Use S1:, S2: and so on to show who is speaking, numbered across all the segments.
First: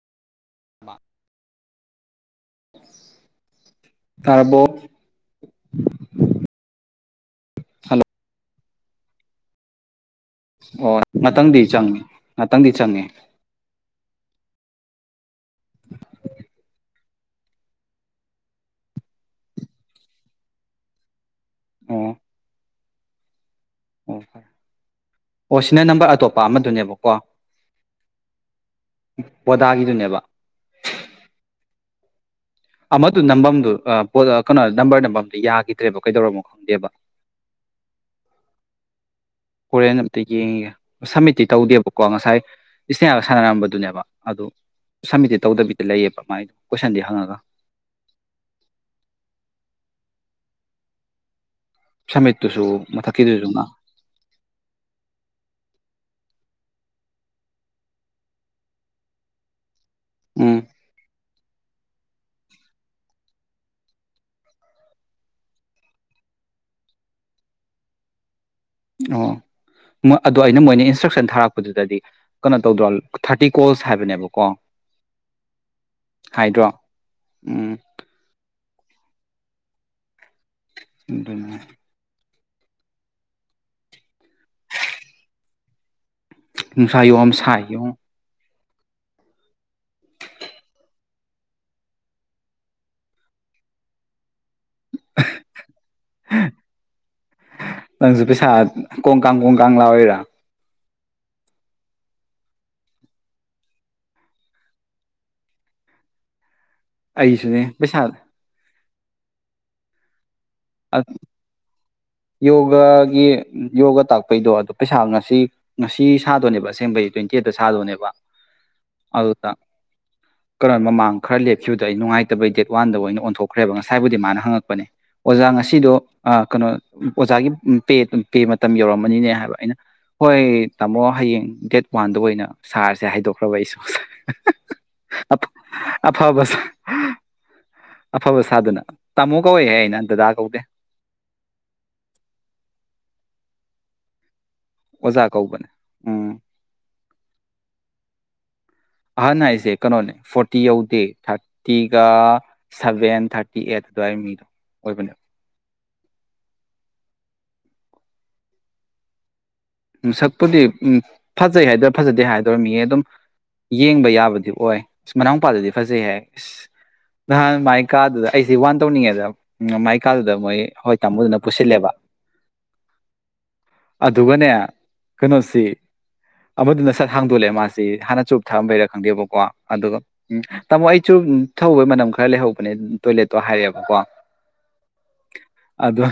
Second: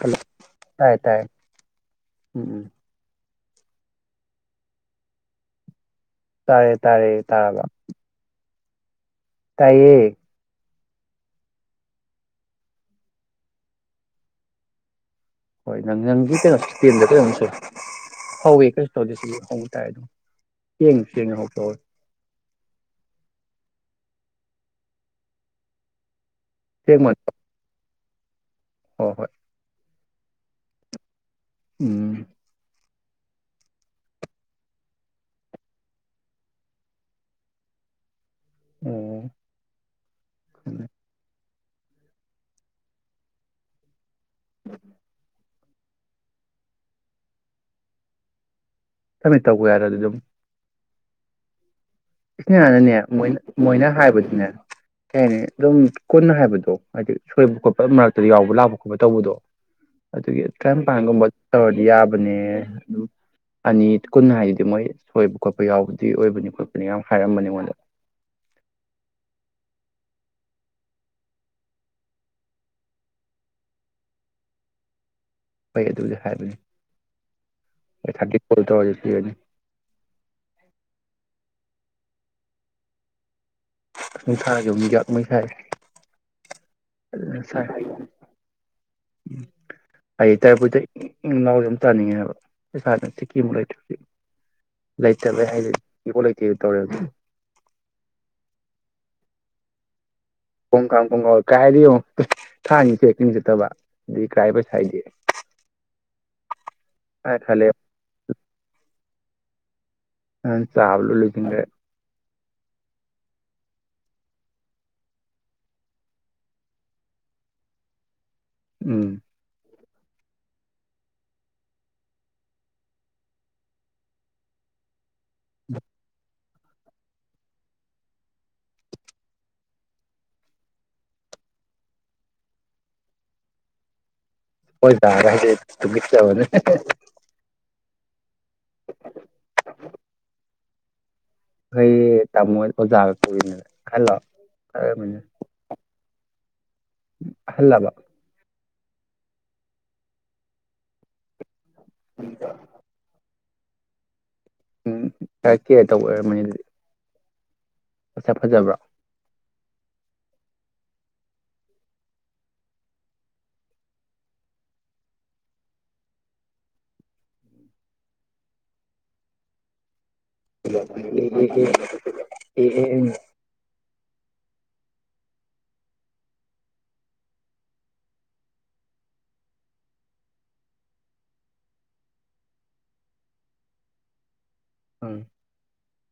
S1: hello ꯑꯥꯏ ꯇꯥꯏ ꯎꯝꯝ
S2: ꯇꯥꯕꯣ
S1: ꯇꯥꯔꯦ ꯇꯥꯔꯦ ꯇꯥꯔꯃꯦ
S2: ꯍꯜꯂꯣ
S1: ꯇꯌꯦ
S2: ꯑꯣ ꯉꯥꯛꯇꯪꯗꯤ ꯆꯪꯉꯦ ꯉꯥꯛꯇꯪꯗꯤ ꯆꯪꯉꯦ
S1: ꯍꯣꯏ ꯅꯪ ꯅꯪꯒꯤ ꯀꯩꯅꯣꯇꯦꯟꯗ ꯀꯩꯅꯣꯝꯁꯨ ꯍꯧꯋꯦ ꯀꯩꯁꯨ ꯇꯧꯗꯦ ꯁꯤꯁꯨ ꯍꯧꯕ ꯇꯥꯏ ꯑꯗꯨꯝ ꯌꯦꯡꯉ ꯆꯡꯅ ꯍꯧꯕ ꯍ
S2: ꯑꯣ ꯑꯣ ꯍꯣꯏ ꯑꯣ ꯁꯤꯅ ꯅꯝꯕꯔ ꯑꯇꯣꯞ ꯑꯄꯥ
S1: ꯁꯦꯡꯕ
S2: ꯑꯃꯗꯨꯅꯦꯕꯀꯣ
S1: ꯍꯣꯏ ꯍꯣꯏ
S2: ꯕꯣꯗꯥꯒꯤꯗꯨꯅꯦꯕ
S1: ꯎꯝ
S2: ꯑꯃꯗꯨ ꯅꯝꯕꯝꯗꯨꯣꯠ ꯀꯩꯅꯣ ꯅꯝꯕꯔ ꯅꯝꯕꯝꯗꯨ ꯌꯥꯈꯤꯗ꯭ꯔꯦꯕ ꯀꯩꯗꯧꯔꯅꯣ ꯈꯪꯗꯦꯕ
S1: ꯑꯣ
S2: ꯍꯣꯔꯦꯟꯅ ꯑꯝꯇ ꯌꯦꯡꯉꯦ ꯁꯃꯤꯇꯤ ꯇꯧꯗꯦꯕꯀꯣ ꯉꯁꯥꯏ ꯏꯁꯅꯦꯌꯥꯒ ꯁꯥꯟꯅꯔꯝꯕꯗꯨꯅꯦꯕ ꯑꯗꯨ ꯁꯝꯃꯤꯠꯇꯤ ꯇꯧꯗꯕꯤꯗ ꯂꯩꯌꯦꯕ ꯃꯥꯏꯗ ꯀꯣꯏꯁꯟꯗꯤ ꯍꯪꯉꯒ
S1: ꯁꯃꯤꯠ ꯇꯧꯒꯦ ꯍꯥꯏꯔꯗꯤ ꯑꯗꯨꯝ ꯏꯁꯅꯦ
S2: ꯁꯝꯃꯤꯠꯇꯨꯁꯨ
S1: ꯍꯥꯟꯅꯅꯦ ꯃꯣꯏ
S2: ꯃꯊꯛꯀꯤꯗꯨꯁꯨ ꯉꯥ
S1: ꯃꯣꯏꯅ ꯍꯥꯏꯕꯗꯨꯅꯦ ꯀꯩ ꯍꯥꯏꯅꯤ ꯑꯗꯨꯝ ꯀꯨꯟꯅ ꯍꯥꯏꯕꯗꯣ ꯍꯥꯏꯗꯤ ꯁꯣꯏꯕ ꯈꯣꯠꯄ ꯃꯔꯛꯇꯗꯤ ꯌꯥꯎꯕ ꯂꯥꯛꯄ ꯈꯣꯠꯄ ꯇꯧꯕꯗꯣ ꯑꯗꯨꯒꯤ
S2: ꯎꯝ
S1: ꯇ꯭ꯔꯝꯄꯒꯨꯝꯕ ꯇꯧꯔꯗꯤ ꯌꯥꯕꯅꯦ ꯑꯗꯨꯝ ꯑꯅꯤ ꯀꯨꯟ ꯍꯥꯏꯗꯨꯗꯤ ꯃꯣꯏ ꯁꯣꯏꯕ ꯈꯣꯠꯄ ꯌꯥꯎꯕꯗꯤ ꯑꯣꯏꯕꯅꯤ ꯈ ꯑꯗꯨꯅꯤ ꯌꯥꯝ ꯍꯥꯏꯔꯝꯕꯅꯤ ꯑꯩꯉꯣꯟꯗ
S2: ꯑꯣ ꯃꯣꯏ ꯑꯗꯣ ꯑꯩꯅ ꯃꯣꯏꯅ ꯏꯟꯁꯇ꯭ꯔꯛꯁꯟ ꯊꯥꯔꯛꯄꯗꯨꯗꯗꯤ ꯀꯩꯅꯣ ꯇꯧꯗ꯭ꯔꯣ ꯊꯥꯔꯇꯤ ꯀꯣꯜꯁ ꯍꯥꯏꯕꯅꯦꯕꯀꯣ
S1: ꯐꯩ ꯑꯗꯨꯗꯤ ꯍꯥꯏꯕꯅꯤ
S2: ꯍꯥꯏꯗ꯭ꯔꯣ ꯎꯝ
S1: ꯊ ꯍꯣꯜ ꯇꯋꯥꯖꯤꯒꯅꯤ
S2: ꯎꯗꯅꯦ
S1: ꯅꯤꯡ ꯊꯥ ꯌ ꯍꯖꯥꯛ ꯃꯩꯈꯥꯏ
S2: ꯅꯨꯡꯁꯥ ꯌꯣꯝ ꯁꯥꯏꯌꯣ
S1: ꯎꯝ ꯑꯩ ꯇꯔꯕꯨꯗ ꯏ ꯏꯅꯥꯎꯁ ꯌꯥꯝ ꯇꯥꯅꯤꯡꯉꯦꯕ ꯏꯁꯥꯅ ꯇꯤꯀꯤꯃꯨꯛ ꯂꯩꯇ꯭ꯔ ꯂꯩꯥꯏꯇ ꯏꯕꯨꯣ ꯂꯩꯇ ꯇꯧꯔꯦ
S2: ꯀꯥꯡ ꯀꯪꯂꯂꯥ ꯑꯣꯏꯔ
S1: ꯄꯣꯡ ꯀꯥꯡ ꯄꯣꯡꯥꯎ ꯀꯥꯏꯗꯤ ꯌꯦꯡꯉ ꯊꯥꯅꯤ ꯆꯦꯀꯤꯤꯡ ꯆꯠꯇꯕ ꯑꯗꯨꯗꯤ ꯀꯥꯏ ꯄꯩꯁꯥ ꯍꯥꯏꯗꯦ
S2: ꯑꯩꯁꯨꯅꯦ ꯄꯩꯁꯥꯗ
S1: ꯑ ꯆꯕꯂ ꯂꯩꯗꯤꯒꯦ
S2: ꯌꯣꯒꯒꯤ ꯌꯣꯒ ꯇꯥꯛꯄꯩꯗꯣ ꯑꯗꯣ ꯄꯩꯁꯥ ꯉꯁꯤ ꯉꯁꯤ ꯁꯥꯗꯣꯏꯅꯦꯕ ꯑꯁꯦꯡꯕꯩ ꯇ꯭ꯋꯦꯟꯇꯤ ꯑꯩꯗꯠꯇ ꯁꯥꯗꯣꯏꯅꯦꯕ
S1: ꯎꯝ
S2: ꯍꯧꯥꯎꯗ ꯀꯔꯣꯟ ꯃꯃꯥꯡ ꯈꯔ ꯂꯦꯞꯈꯤꯕꯗꯣ ꯑꯩ ꯅꯨꯡꯉꯥꯏꯇꯕꯩ ꯗꯦꯠ ꯋꯥꯟꯗ ꯑꯣꯏꯅ ꯑꯣꯟꯊꯣꯛꯈ꯭ꯔꯦꯕ ꯉꯁꯥꯏꯕꯨꯗꯤ ꯃꯥꯅ ꯍꯪꯉꯛꯄꯅꯦ ꯑꯣꯖꯥ ꯉꯁꯤꯗꯣ ꯀꯩꯅꯣ ꯑꯣꯖꯥꯒꯤ ꯄ ꯄꯦ ꯃꯇꯝ ꯌꯧꯔꯝꯃꯅꯤꯅꯦ ꯍꯥꯏꯕ ꯑꯩꯅ ꯍꯣꯏ ꯇꯥꯃꯣ ꯍꯌꯦꯡ ꯗꯦꯠ ꯋꯥꯟꯗ ꯑꯣꯏꯅ ꯁꯥꯔꯁꯦ ꯍꯥꯏꯗꯣꯛꯈ꯭ꯔꯕ ꯑꯩꯁꯨ
S1: ꯍꯣꯏ ꯇꯔꯦ
S2: ꯑꯐꯕ
S1: ꯀꯅꯦ
S2: ꯑꯐꯕ ꯁꯥꯗꯅ ꯇꯥꯃꯣ ꯀꯧꯏꯦ ꯍꯥꯏ ꯑꯩꯅ ꯑꯗꯨꯗ ꯀꯧꯗꯦ
S1: ꯍꯩ ꯇꯃꯣꯣꯏ ꯑꯣꯖꯥꯒ ꯈꯥꯏꯂ
S2: ꯑꯣꯖꯥ ꯀꯧꯕꯅꯦ ꯎꯝ
S1: ꯑꯜꯂꯃ
S2: ꯑꯍꯟ ꯍꯥꯏꯁꯦ ꯀꯩꯅꯣꯅꯦ ꯐꯣꯔꯇꯤ ꯌꯧꯗꯦ ꯊꯥꯔ ꯊꯒ ꯁꯚꯦꯟ ꯊꯥꯔꯇꯤ ꯀꯤꯑꯦ ꯑꯗꯨꯋꯥꯏ ꯃꯤꯗꯣ ꯑꯣꯏꯕꯅꯤ
S1: ꯀꯦꯔ ꯇꯧꯕ ꯑꯣꯏꯔꯝꯃꯅꯤ ꯑꯗꯨꯗꯤ ꯑꯁ ꯐꯖꯕ꯭ꯔꯥ
S2: ꯁꯛꯄꯨꯗꯤ ꯎ ꯐꯖꯩ ꯍꯥꯏꯗꯔꯥ ꯐꯖꯗꯦ ꯍꯥꯏꯗꯣꯏꯔ ꯃꯤꯌꯦ ꯑꯗꯨꯝ ꯌꯦꯡꯕ ꯌꯥꯕꯗꯤ ꯑꯣꯏ ꯃꯅꯥꯎ ꯃꯄꯥꯗꯗꯤ ꯐꯖꯩ ꯍꯥꯏ ꯑꯁ ꯅꯍꯥꯟ ꯃꯥꯏ ꯀꯥꯗꯨꯗ ꯑꯩꯁꯤ ꯋꯥꯟ ꯇꯧꯅꯤꯡꯉꯦꯗ ꯀꯥꯗꯨꯗ ꯃꯣꯏ ꯍꯣꯏ ꯇꯥꯃꯣꯗꯨꯅ ꯄꯨꯁꯤꯜꯂꯦꯕ
S1: ꯑꯦ ꯑꯦ
S2: ꯑꯗꯨꯒꯅꯦ ꯀꯩꯅꯣꯁꯤ ꯑꯃꯗꯨꯅ ꯁꯠ ꯍꯥꯡꯗꯣꯛꯂꯛꯑꯦ ꯃꯥꯁꯤ ꯍꯥꯟꯅ ꯆꯨꯞ ꯊꯛꯑꯝꯕꯩꯔꯥ ꯈꯪꯗꯦꯕꯀꯣ ꯑꯗꯨꯒ ꯎ ꯇꯥꯃꯣ ꯑꯩ ꯆꯨꯞ ꯊꯍꯧꯕꯩ ꯃꯅꯝ ꯈꯔ ꯂꯩꯍꯧꯕꯅꯦ ꯇꯣꯏꯂꯦꯠꯇꯣ ꯍꯥꯏꯔꯛꯑꯦꯕꯀꯣ
S1: ꯎꯝ
S2: ꯑꯗ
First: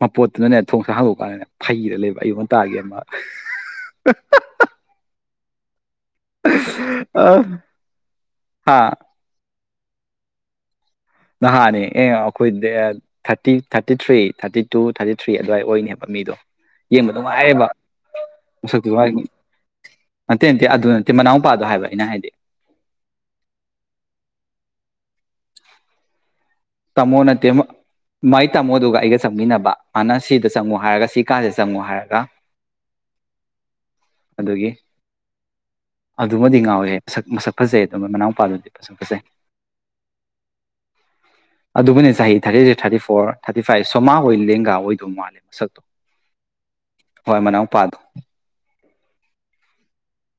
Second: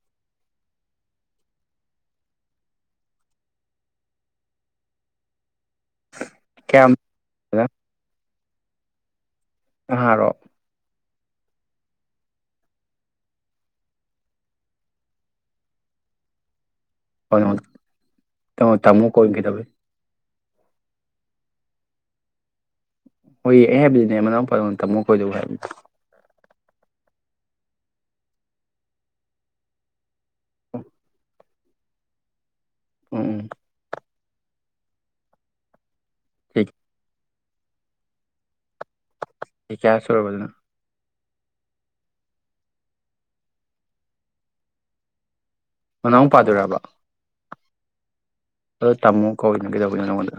S2: ꯃꯄꯣꯠꯇꯨꯅꯅꯦ ꯊꯣꯡꯁꯥ ꯍꯥꯡꯗꯣꯛꯄꯀꯥꯟꯗꯅꯦ ꯐꯩꯔ ꯂꯩꯕ ꯑꯩꯉꯣꯟ ꯇꯥꯒꯦ ꯃꯥꯜ
S1: ꯀꯌꯥꯝ
S2: ꯑ ꯍꯥꯥ
S1: ꯑꯍꯔꯣ
S2: ꯅꯍꯥꯅꯦ ꯑꯦ ꯑꯩꯈꯣꯏꯗ thirty thirty three thirty two thirty three ꯑꯗꯨꯋꯥꯏ ꯑꯣꯏꯅꯦꯕ ꯃꯤꯗꯣ ꯌꯦꯡꯕ
S1: ꯀꯩꯅꯣ
S2: ꯅꯨꯡꯉꯥꯏꯔꯦꯕ
S1: ꯀꯩꯅꯣ
S2: ꯃꯁꯛꯇꯤ
S1: ꯇꯥꯃꯣ
S2: ꯋꯥꯔꯤꯅꯤ
S1: ꯀꯣꯏꯅ ꯀꯩꯗꯧꯋꯤ
S2: ꯅꯠꯇꯦ ꯅꯠꯇꯦ ꯑꯗꯨ ꯅꯠꯇꯦ ꯃꯅꯥꯎꯨꯄꯥꯗꯣ ꯍꯥꯏꯕ ꯑꯩꯅ ꯍꯥꯏꯗꯤ
S1: ꯍꯣꯏ ꯑꯩ ꯍꯥꯏꯕꯗꯤꯅꯦ ꯃꯅꯥꯎꯄꯥ ꯇꯝꯃꯨ ꯀꯣꯏꯗꯧꯕ ꯍꯥꯏꯕꯅꯤ
S2: ꯇꯥꯃꯣ ꯅꯠꯇꯦ ꯃꯥꯏ ꯇꯥꯃꯣꯗꯨꯒ ꯑꯩꯒ ꯆꯪꯃꯤꯟꯅꯅꯕ ꯑꯅ ꯁꯤ ꯆꯪꯉꯨ ꯍꯥꯏꯔꯒ ꯁꯤ ꯀꯥꯁꯦ ꯆꯪꯉꯣ ꯍꯥꯏꯔꯒ
S1: ꯎꯝꯎꯝ
S2: ꯑꯗꯨꯒꯤ
S1: ꯎꯝ
S2: ꯑꯗꯨꯃꯗꯤ
S1: ꯆꯍꯤ
S2: ꯉꯥꯎꯋꯦꯍꯦ ꯁꯛ ꯃꯁꯛ ꯐꯖꯩ ꯑꯗꯨꯃ ꯃꯅꯥꯎꯄꯥꯗꯨꯗꯤ ꯃꯁꯛ ꯐꯖꯩ
S1: ꯆꯍꯤ ꯀ꯭ꯌꯥ ꯁꯨꯔꯕ ꯑꯗꯨꯅ
S2: ꯑꯗꯨꯕꯨꯅꯤ ꯆꯍꯤ ꯊꯥꯔꯇꯤꯔꯤ ꯊꯥꯔꯇꯤ ꯐꯣꯔ ꯊꯥꯔꯇꯤ ꯐꯥꯏꯚ ꯁꯣꯃꯥ ꯍꯣꯏ ꯂꯦꯡꯒꯥ ꯑꯣꯏꯗꯧ ꯃꯥꯜꯂꯦ
S1: ꯃꯅꯥꯎ ꯄꯥ ꯗꯨꯔꯥꯕ
S2: ꯄꯥꯗꯨ
S1: ꯑꯗꯣ ꯇꯝꯃꯣ ꯀꯧꯏꯅ ꯀꯩꯗꯧꯕꯩꯅꯣ ꯅꯉꯣꯟꯗ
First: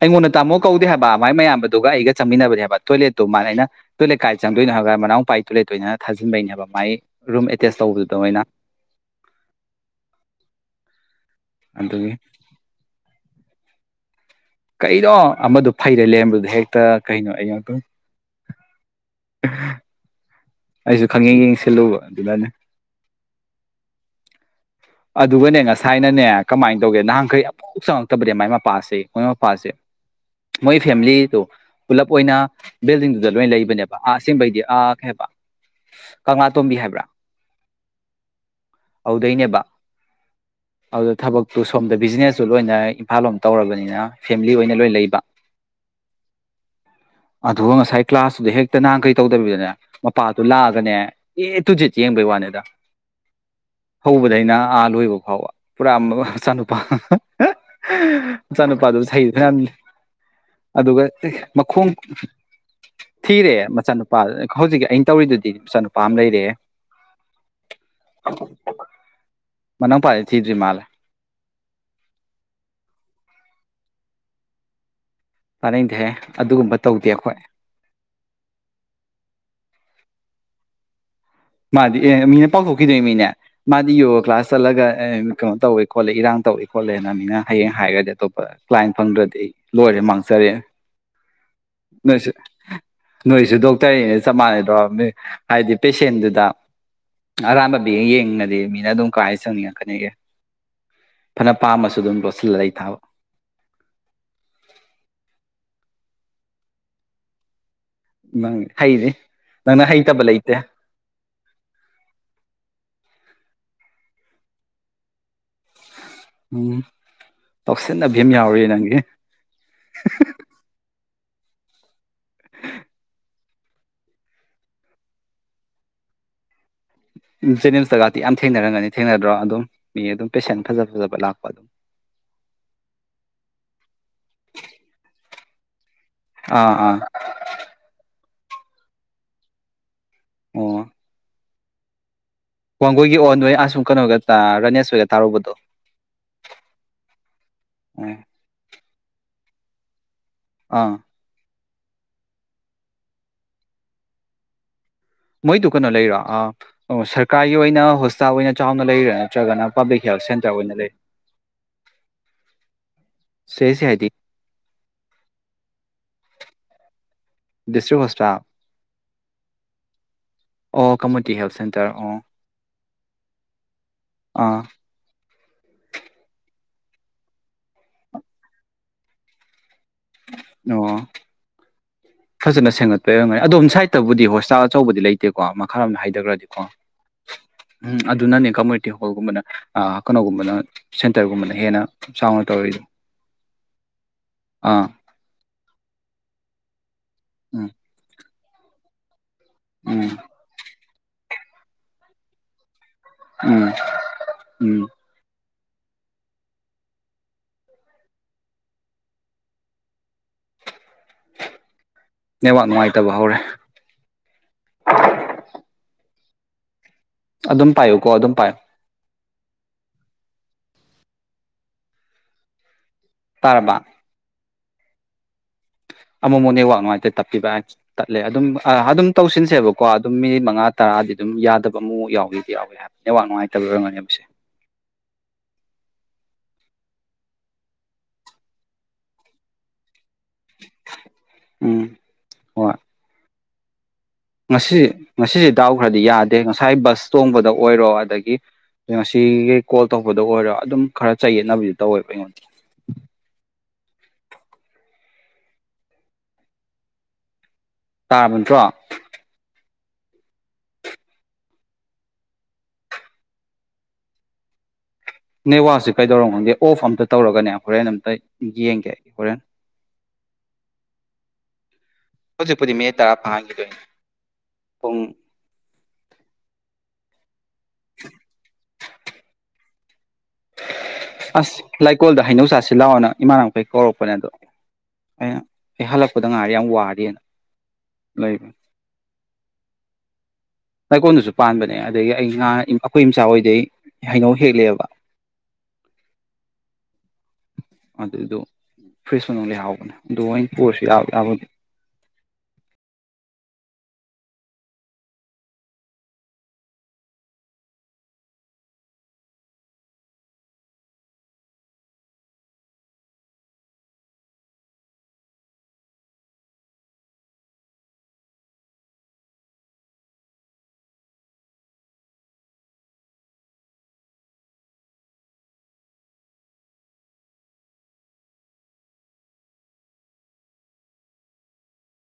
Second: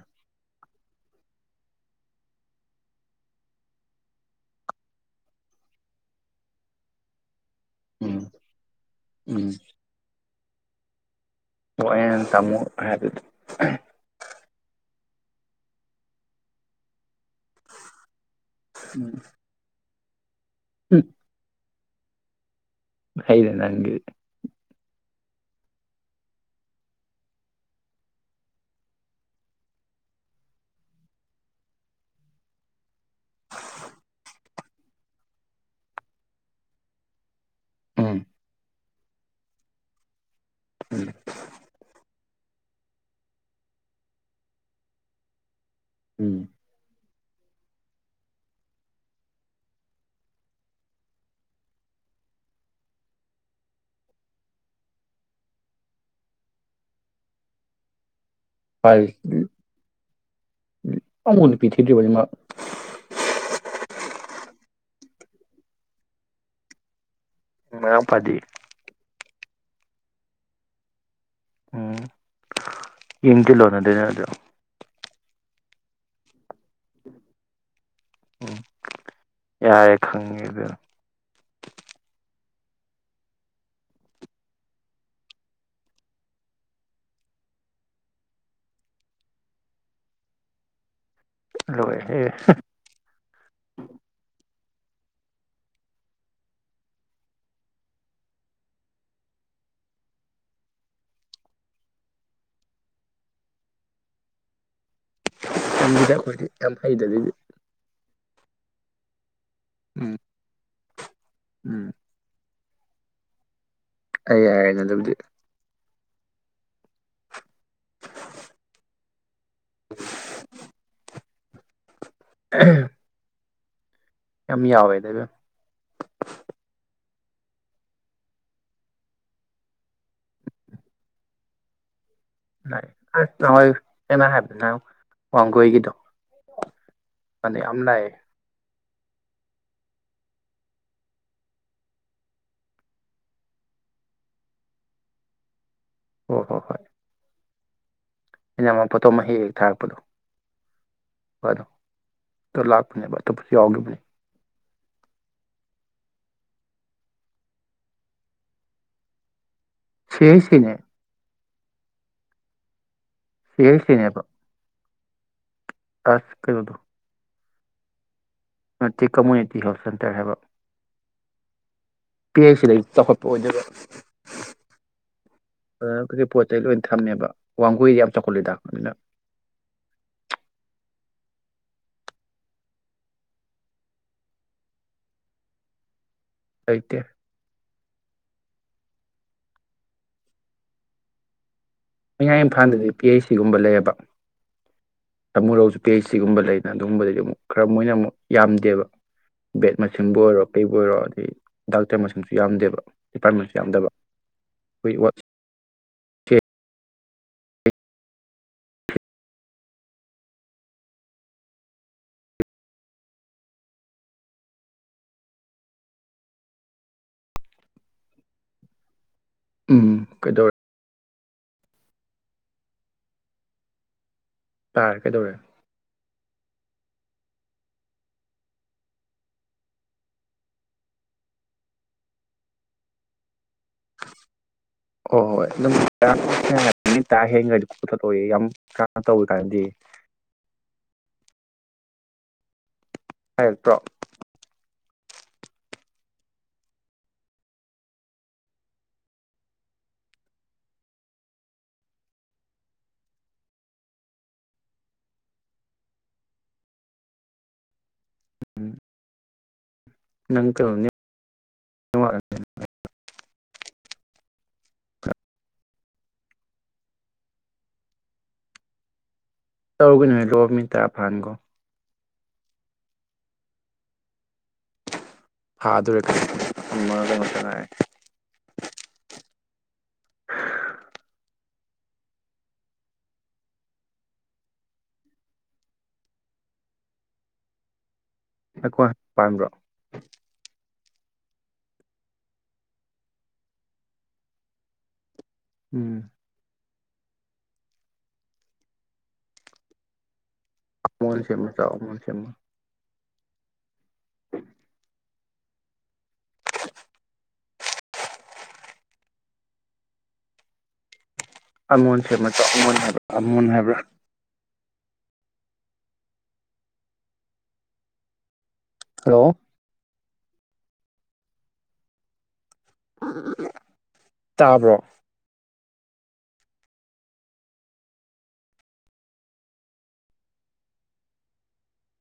S2: ꯑꯩꯉꯣꯟꯗ ꯇꯥꯃꯣ ꯀꯧꯗꯦ ꯍꯥꯏꯕ ꯃꯥꯏ ꯃꯌꯥꯝꯗꯨꯒ ꯑꯩꯒ ꯆꯪꯃꯤꯟꯅꯕꯅꯦ ꯍꯥꯏꯕ ꯇꯣꯏꯂꯦꯠꯇꯨ ꯃꯥ ꯑꯩꯅ ꯇꯣꯏꯂꯦꯠ ꯀꯥꯏꯗ ꯆꯪꯗꯣꯏꯅꯣ ꯍꯥꯏꯕ ꯃꯎꯄꯥ ꯇꯣꯏꯂꯦꯠꯇ ꯑꯣꯏꯅ ꯊꯥꯖꯤꯟꯕꯩꯅꯦꯕ ꯃꯥꯥꯏ ꯔꯨꯝ ꯑꯦ ꯇꯦꯁ ꯇꯧꯕꯗꯨꯗ
S1: ꯎꯝ
S2: ꯑꯣꯏꯅ
S1: ꯎꯝ ꯑꯣ
S2: ꯑꯗꯨꯒꯤ
S1: ꯑꯩꯅ ꯅꯪ ꯇꯥꯃꯣ ꯍꯥꯏꯕꯗꯨ ꯎꯝ
S2: ꯀꯩꯅꯣ ꯑꯃꯗꯣ ꯐꯩꯔ ꯂꯩꯔꯝꯕꯗꯨꯗ ꯍꯦꯛꯇ ꯀꯩꯅꯣ ꯑꯩ ꯉꯥꯛꯇꯪ
S1: ꯎꯝ
S2: ꯑꯩꯁꯨ ꯈꯪꯌꯦꯡ ꯌꯦꯡꯁꯤꯟ ꯂꯨꯕ ꯑꯗꯨꯅꯅꯤ
S1: ꯐꯩꯗ ꯅꯪꯒꯔꯗꯤ
S2: ꯑꯗꯨꯒꯅꯦ ꯉꯁꯥꯏꯅꯅꯦ ꯀꯃꯥꯏꯟ ꯇꯧꯒꯦ ꯅꯍꯥꯟ ꯈꯩ ꯑꯝꯕꯥꯎ ꯆꯪꯉꯛꯇꯕꯅꯦ ꯃꯥꯏ ꯃꯄꯥꯁꯦ ꯃꯣꯏ ꯃꯄꯥꯁꯦ ꯃꯣꯏ ꯐꯦꯃꯤꯂꯤꯗꯣ ꯄꯨꯂꯞ ꯑꯣꯏꯅ ꯕꯤꯜꯗꯤꯡꯗꯨꯗ ꯂꯣꯏ ꯂꯩꯕꯅꯦꯕ ꯑꯥ ꯑꯁꯦꯡꯕꯩꯗꯤ ꯑ ꯀꯩ ꯍꯥꯏꯕ ꯀꯪꯂꯥꯇꯣꯝꯕꯤ ꯍꯥꯏꯕ꯭ꯔꯥ
S1: ꯎꯝ
S2: ꯑꯗꯨꯗꯩꯅꯦꯕ
S1: ꯎꯝ
S2: ꯑꯗꯨꯗ ꯊꯕꯛꯇꯨ ꯁꯣꯝꯗ ꯕꯤꯖꯤꯅꯦꯁ ꯇꯨ ꯂꯣꯏꯅ ꯏꯝꯐꯥꯜ ꯂꯣꯝ ꯇꯧꯔꯕꯅꯤꯅ ꯐꯦꯃꯤꯂꯤ ꯑꯣꯏꯅ ꯂꯣꯏ ꯂꯩꯕ
S1: ꯎꯝ
S2: ꯑꯗꯨꯒ ꯉꯁꯥꯏ ꯀ꯭ꯂꯥꯁꯇꯨꯗ ꯍꯦꯛꯇ ꯅꯍꯥꯟ ꯀꯩ ꯇꯧꯗꯕꯤꯗꯅꯦ ꯃꯄꯥꯗꯨ ꯂꯥꯛꯑꯒꯅꯦ ꯑꯦ ꯇꯨ ꯖꯦꯠ ꯌꯦꯡꯕꯩ ꯋꯥꯅꯤꯗ ꯍꯧꯕꯗꯩꯅ ꯑꯥ ꯂꯣꯏꯕ ꯐꯥꯎꯕ ꯄꯨꯔꯥ ꯃꯆꯥꯅꯨꯄꯥ ꯃꯆꯥꯅꯨꯄꯥꯗꯨ
S1: ꯐꯔꯦ
S2: ꯁꯩꯗ ꯊꯅꯝꯃꯤꯅꯤ ꯑꯗꯨꯒ ꯑꯦ
S1: ꯑꯃꯨꯛ ꯅꯨꯄꯤ
S2: ꯃꯈꯣꯡ
S1: ꯊꯤꯗ꯭ꯔꯤꯕꯅꯤ ꯃꯥ
S2: ꯊꯤꯔꯦ ꯃꯆꯥꯅꯨꯄꯥꯗꯨꯅ ꯍꯧꯖꯤꯛꯀꯤ ꯑꯩꯅ ꯇꯧꯔꯤꯗꯨꯗꯤ ꯃꯆꯥꯅꯨꯄꯥ ꯑꯃ ꯂꯩꯔꯦꯍꯦ
S1: ꯃꯅꯥꯎ ꯄꯥꯗꯤ
S2: ꯃꯅꯥꯎꯄꯥꯗꯤ ꯊꯤꯗ꯭ꯔꯤ ꯃꯥꯜꯂꯤ
S1: ꯎꯝ ꯏꯟꯗꯤ [unintelligible]
S2: ꯇꯥꯅꯤꯡꯗꯦꯍꯦ ꯑꯗꯨꯒꯨꯝꯕ ꯇꯧꯗꯦ ꯑꯩꯈꯣꯏ
S1: ꯎꯝ ꯌꯥꯔꯦ ꯈꯪꯉꯦꯗ
S2: ꯃꯥꯗꯤ ꯑꯦ ꯃꯤꯅ ꯄꯥꯎꯊꯣꯛꯈꯤꯗꯣꯏ ꯃꯤꯅꯦ ꯃꯥꯗꯤ ꯌꯣꯒꯥ ꯀ꯭ꯂꯥꯁ ꯆꯠꯂꯒ ꯑꯦ ꯀꯩꯅꯣ ꯇꯧꯋꯦ ꯈꯣꯠꯂꯦ ꯏꯔꯥꯡ ꯇꯧꯋꯦ ꯈꯣꯠꯂꯦꯅ ꯃꯤꯅ ꯍꯌꯦꯡ ꯍꯥꯏꯒ꯭ꯔꯗꯤ ꯑꯇꯣꯞꯄ ꯀ꯭ꯂꯥꯏꯟ ꯐꯪꯗ꯭ꯔꯗꯤ ꯑꯩ ꯂꯣꯏꯔꯦ ꯃꯥꯡꯖꯔꯦꯅꯦ
S1: ꯂꯣꯏꯔꯦ
S2: ꯅꯣꯏꯁꯨ ꯅꯣꯏꯁꯨ ꯗꯣꯛꯇꯔꯅꯦꯅ ꯆꯞ ꯃꯥꯟꯅꯩ ꯍꯥꯏꯗꯤ ꯄꯦꯁꯦꯟ ꯗ ꯑꯔꯥꯟꯕ ꯃꯤꯒ ꯌꯦꯡꯉꯗꯤ ꯃꯤꯅ ꯑꯗꯨꯝ ꯀꯥꯏ ꯆꯪꯉꯛꯀꯅꯤꯒꯦ ꯐꯅ ꯄꯥꯝꯃꯁꯨ ꯑꯗꯨꯝ ꯂꯣꯠꯁꯤꯜꯂꯏ ꯊꯥꯕ
S1: ꯌꯥꯝ ꯐꯩꯗ ꯑꯗꯨꯒꯤꯗꯤ
S2: ꯅꯪ ꯍꯩꯅꯤ ꯅꯪꯅ
S1: ꯎꯝ
S2: ꯍꯩꯇꯕ ꯂꯩꯇꯦ
S1: ꯎꯝ ꯑꯩ ꯌꯥꯏꯔꯅ ꯑꯗꯨꯕꯨꯗꯤ
S2: ꯎꯝ ꯇꯥꯎꯁꯤꯟꯅꯕꯤ ꯑꯃ ꯌꯥꯎꯔꯤꯌꯦ ꯅꯪꯒꯤ
S1: ꯑꯝ ꯌꯥꯝ ꯌꯥꯎꯋꯦꯗ
S2: ꯖꯦꯅꯤꯝꯁꯇꯒꯇꯤ ꯌꯥꯝ ꯊꯦꯡꯅꯔꯝꯒꯅꯤ ꯊꯦꯡꯅꯗ꯭ꯔꯣ ꯑꯗꯨꯝ ꯃꯤ ꯑꯗꯨꯝ ꯄꯦꯁꯦꯟ ꯐꯖ ꯐꯖꯕ ꯂꯥꯛꯄ ꯑꯗꯨꯝ
S1: [unintelligible] ꯑꯩꯅ ꯍꯥꯏꯕꯗꯣ ꯋꯥꯡꯒꯣꯏꯒꯤꯗꯣ
S2: ꯑꯥ ꯑꯥ
S1: ꯑꯅꯤ ꯌꯥꯝ ꯂꯛꯑꯦ
S2: ꯑꯣ ꯋꯥꯡꯒꯣꯏꯒꯤ ꯑꯣꯟꯗꯣꯏ ꯑꯁꯨꯝ ꯀꯩꯅꯣꯒ ꯔꯥꯅꯦꯁ ꯍꯣꯏꯒ ꯇꯥꯔꯨꯕꯗꯣ
S1: ꯍꯣ ꯍꯣ ꯍꯣꯏ
S2: ꯎ
S1: ꯄꯣꯠꯇꯣ ꯃꯍꯤ ꯍꯦꯛ ꯊꯥꯔꯛꯄꯗꯣ
S2: ꯑꯥ
S1: ꯇ ꯂꯥꯛꯄꯅꯦꯕ ꯐ ꯌꯥꯒꯦꯅꯤ
S2: ꯃꯣꯏꯗꯨ ꯀꯩꯅꯣ ꯂꯩꯔꯣ ꯁꯔꯀꯥꯔꯒꯤ ꯑꯣꯏꯅ ꯍꯣꯁꯄꯤꯇꯥꯜ ꯑꯣꯏꯅ ꯆꯥꯎꯅ ꯂꯩꯔꯥ ꯅꯠꯇ꯭ꯔꯒꯅ ꯄꯥꯕ꯭ꯂꯤꯛ
S1: ꯁꯤ
S2: ꯍꯦꯜꯊ
S1: ꯍꯩꯆ
S2: ꯁꯦꯟꯇꯔ ꯑꯣꯏꯅ
S1: ꯁꯤꯅꯦ
S2: ꯂꯩ ꯁꯤꯁꯦ ꯍꯥꯏꯗꯤ
S1: ꯁꯦꯜꯁꯤꯩꯅꯄ ꯑꯁ ꯀꯩꯅꯣ ꯇꯣ
S2: ꯗꯤꯁ ꯍꯁ꯭ꯔ
S1: ꯅꯠꯇꯦ ꯀꯝꯃꯨꯅꯤꯇꯤ ꯍꯦꯜꯠ ꯁꯦꯟꯇꯔ ꯍꯥꯏꯕ
S2: ꯑꯣ ꯀꯝꯃꯨꯅꯤꯇꯤ ꯍꯦꯜꯠ ꯁꯦꯟꯇꯔ ꯑꯣ
S1: ꯄꯤ ꯑꯩꯆ ꯁꯤꯗ ꯆꯥꯎꯈꯠꯄ ꯑꯣꯏꯖꯕ
S2: ꯑꯥ
S1: ꯑꯗꯨ ꯀ ꯄꯣꯠ ꯆꯩꯩ ꯂꯣꯏ ꯊꯝꯃꯦꯕ ꯋꯥꯡꯒꯣꯏꯗꯤ ꯌꯥꯝ ꯆꯥꯎꯈꯠꯂꯦꯗꯅꯤꯅ
S2: ꯑꯣ ꯐꯖꯅ ꯁꯦꯝꯒꯠꯄ ꯌꯥ ꯑꯣꯏꯝꯒꯅꯤ ꯑꯗꯣꯝ ꯁꯥꯏꯠꯇꯕꯨꯗꯤ ꯍꯣꯁꯇꯥꯜ ꯑꯆꯧꯕꯗꯤ ꯂꯩꯇꯦꯀꯣ ꯃꯈꯥ ꯑꯃ ꯍꯥꯏ ꯖ꯭ꯔꯣꯗꯤꯀꯣ
S1: ꯂꯩꯇꯦ
S2: ꯎꯝ ꯑꯗꯨꯅꯅꯦ ꯀꯝꯃꯨꯅꯤꯇꯤ ꯍꯣꯜꯒꯨꯝꯕꯅ ꯀꯩꯅꯣꯒꯨꯝꯕꯅ ꯁꯦꯟꯇꯔꯒꯨꯝꯕꯅ ꯍꯦꯟꯅ
S1: ꯃꯌꯥꯏ
S2: ꯆꯥꯎꯅ ꯇꯧꯔꯤꯗꯣ
S1: ꯏꯝꯐꯥꯜꯗꯗꯤ ꯄꯤ ꯑꯩꯆ ꯁꯤꯒꯨꯝꯕ ꯂꯩꯌꯦꯕ
S2: ꯑꯥ
S1: ꯊꯃꯨꯔꯧꯁꯨ ꯄꯤ ꯑꯩꯆ ꯁꯤ ꯁꯤꯒꯨꯝꯕ ꯂꯩꯅꯥ ꯑꯗꯨꯒꯨꯝꯕꯗꯗꯤ ꯑꯃꯨꯛ ꯈꯔ
S2: ꯎꯝ
S1: ꯃꯣꯏꯅ ꯑꯃꯨꯛ ꯌꯥꯝꯗꯦꯕ ꯕꯦꯠ
S2: ꯎꯝ
S1: ꯃꯆꯤꯟꯕꯨ ꯑꯣꯏꯔꯣ ꯀꯩꯕꯨ ꯑꯣꯏꯔꯣ ꯑꯗꯩ ꯗꯥꯛꯇꯔ ꯃꯁꯤꯡꯁꯨ ꯌꯥꯝꯗꯦꯕ ꯗꯤꯄꯥꯔꯠꯃꯦꯟꯁꯨ
S2: ꯎꯝ
S1: ꯌꯥꯝꯗꯕ
S2: ꯎꯝ
S1: ꯑꯩꯈꯣꯏ
S2: ꯃꯥꯛ ꯅꯨꯡꯉꯥꯏ ꯇꯥꯕ ꯍꯧꯔꯦ ꯑꯗꯨꯝ ꯄꯥꯏꯌꯨꯀꯣ ꯑꯗꯨꯝ ꯄꯥꯏ
S1: ꯎꯝ ꯀꯩꯗꯧꯔꯦ
S2: ꯇꯔꯕꯥ
S1: ꯇꯥꯔꯦ ꯀꯩꯗꯧꯔꯦ
S2: ꯑꯃꯃꯛ ꯅꯦꯋꯥꯛ ꯅꯨꯡꯉꯥꯏꯇꯦ ꯇꯠꯄꯤꯕ ꯇꯠꯂꯦ ꯑꯗꯨꯝ ꯑꯗꯨꯝ ꯇꯧꯁꯤꯟꯁꯦꯕꯀꯣ ꯑꯗꯨꯝ ꯃꯤꯅꯤꯠ ꯃꯉꯥ ꯇꯔꯥꯗꯤ ꯑꯗꯨꯝ ꯌꯥꯗꯕ ꯑꯃ ꯌꯥꯎꯏꯗꯤ ꯌꯥꯎꯏꯤ ꯍꯥꯏꯕ ꯅꯋꯥꯛ ꯅꯨꯡꯉꯥꯏꯇꯦ
S1: ꯍ ꯍꯣꯏ ꯑꯗꯨꯝ ꯅꯨ ꯇ ꯍꯦꯟꯈ꯭ꯔꯗꯤ ꯀꯣꯊꯣꯛꯏ ꯌꯥꯝ ꯀ ꯇꯧꯋꯤ ꯀꯥꯏꯅꯗꯤ
S2: ꯎꯝ ꯍ
S1: ꯍꯥꯏꯌꯦ ꯄ꯭ꯔꯣ
S2: ꯉꯁꯤꯁ ꯉꯁꯤꯁꯦ ꯗꯥꯎ ꯈꯔꯗꯤ ꯌꯥꯗꯦ ꯉꯁꯥꯏ ꯕꯁ ꯇꯣꯡꯕꯗ ꯑꯣꯏꯔꯣ ꯑꯗꯒꯤ ꯉꯁꯤꯈꯩ ꯀꯣꯜ ꯇꯧꯕꯗ ꯑꯣꯏꯔꯣ ꯑꯗꯨꯝ ꯈꯔ ꯆꯌꯦꯠꯅꯕꯗꯤ ꯇꯧꯋꯦꯕ ꯑꯩꯉꯣꯟꯗ ꯇꯥꯔꯕ ꯅꯠꯇ꯭ꯔꯣ
S1: ꯅꯪꯣ
S2: ꯑꯦ ꯋꯥꯁꯦ ꯀꯩꯗꯧꯔꯣ ꯈꯪꯗꯦ ꯑꯣꯐ ꯑꯝꯇ ꯇꯧꯔꯒꯅꯦ ꯍꯣꯔꯦꯟ ꯑꯃꯝꯇ ꯌꯦꯡꯒꯦ ꯍꯣꯔꯦꯟ
S1: ꯇꯧꯒꯅꯨ ꯍꯥꯏ ꯂꯣꯛ ꯃꯤ ꯇꯔꯥ ꯐꯥꯟꯈꯣ
S2: ꯍꯧꯖꯤꯛꯄꯗꯤ ꯃꯦ ꯇꯔꯥ ꯐꯥꯡꯈꯤꯗꯣꯏꯅꯦ ꯄꯨꯡ
S1: ꯍꯥ ꯑꯗꯨꯔꯦ
S2: [inaudible] ꯑꯁ ꯂꯩꯀꯣꯜꯗ ꯍꯩꯅꯧꯆꯥꯥꯁꯤ ꯂꯥꯛꯑꯣꯅ ꯏꯃꯥꯟꯅꯕꯅꯕꯩ ꯀꯧꯔꯛꯄꯅꯦ ꯑꯗꯣ ꯑꯩꯅ ꯑꯩ ꯍꯜꯂꯛꯄꯗ ꯉꯥꯏꯔꯤ ꯌꯥꯝ ꯋꯥꯔꯤꯅ
S1: ꯑꯩꯈꯣꯏ ꯄꯥꯏꯝꯕ꯭ꯔꯣ
S2: ꯂꯩꯀꯣꯟꯜꯗꯨꯁꯨ ꯄꯥꯟꯕꯅꯦ ꯑꯗꯒꯤ ꯑꯩ ꯉꯥ ꯑꯩꯈꯣꯏ ꯏꯆꯥ ꯍꯣꯏꯗꯩ ꯍꯩꯅꯧ ꯍꯦꯛꯂꯦꯕ
S1: ꯎꯝ
S2: ꯑꯗꯨꯏꯗꯣ ꯐ꯭ꯔꯦꯁ ꯃꯅꯨꯡꯗ ꯂꯩ ꯍꯥꯎꯕꯅꯦ ꯑꯗꯨ ꯄꯨꯔꯁꯨ ꯌꯥꯕꯨꯗꯤ
S1: ꯑꯃꯣꯟꯁꯦꯃ ꯆꯧꯃꯣꯜ ꯁꯦꯃ ꯑꯃꯣꯟ ꯍꯥꯏꯕ ꯑꯃꯣꯟ ꯍꯥꯏꯕ꯭ꯔꯥ ꯑꯃꯣꯟ ꯍꯥꯏꯕ꯭ꯔꯥ ꯍꯜꯂꯣ ꯇꯥꯕ꯭ꯔꯣ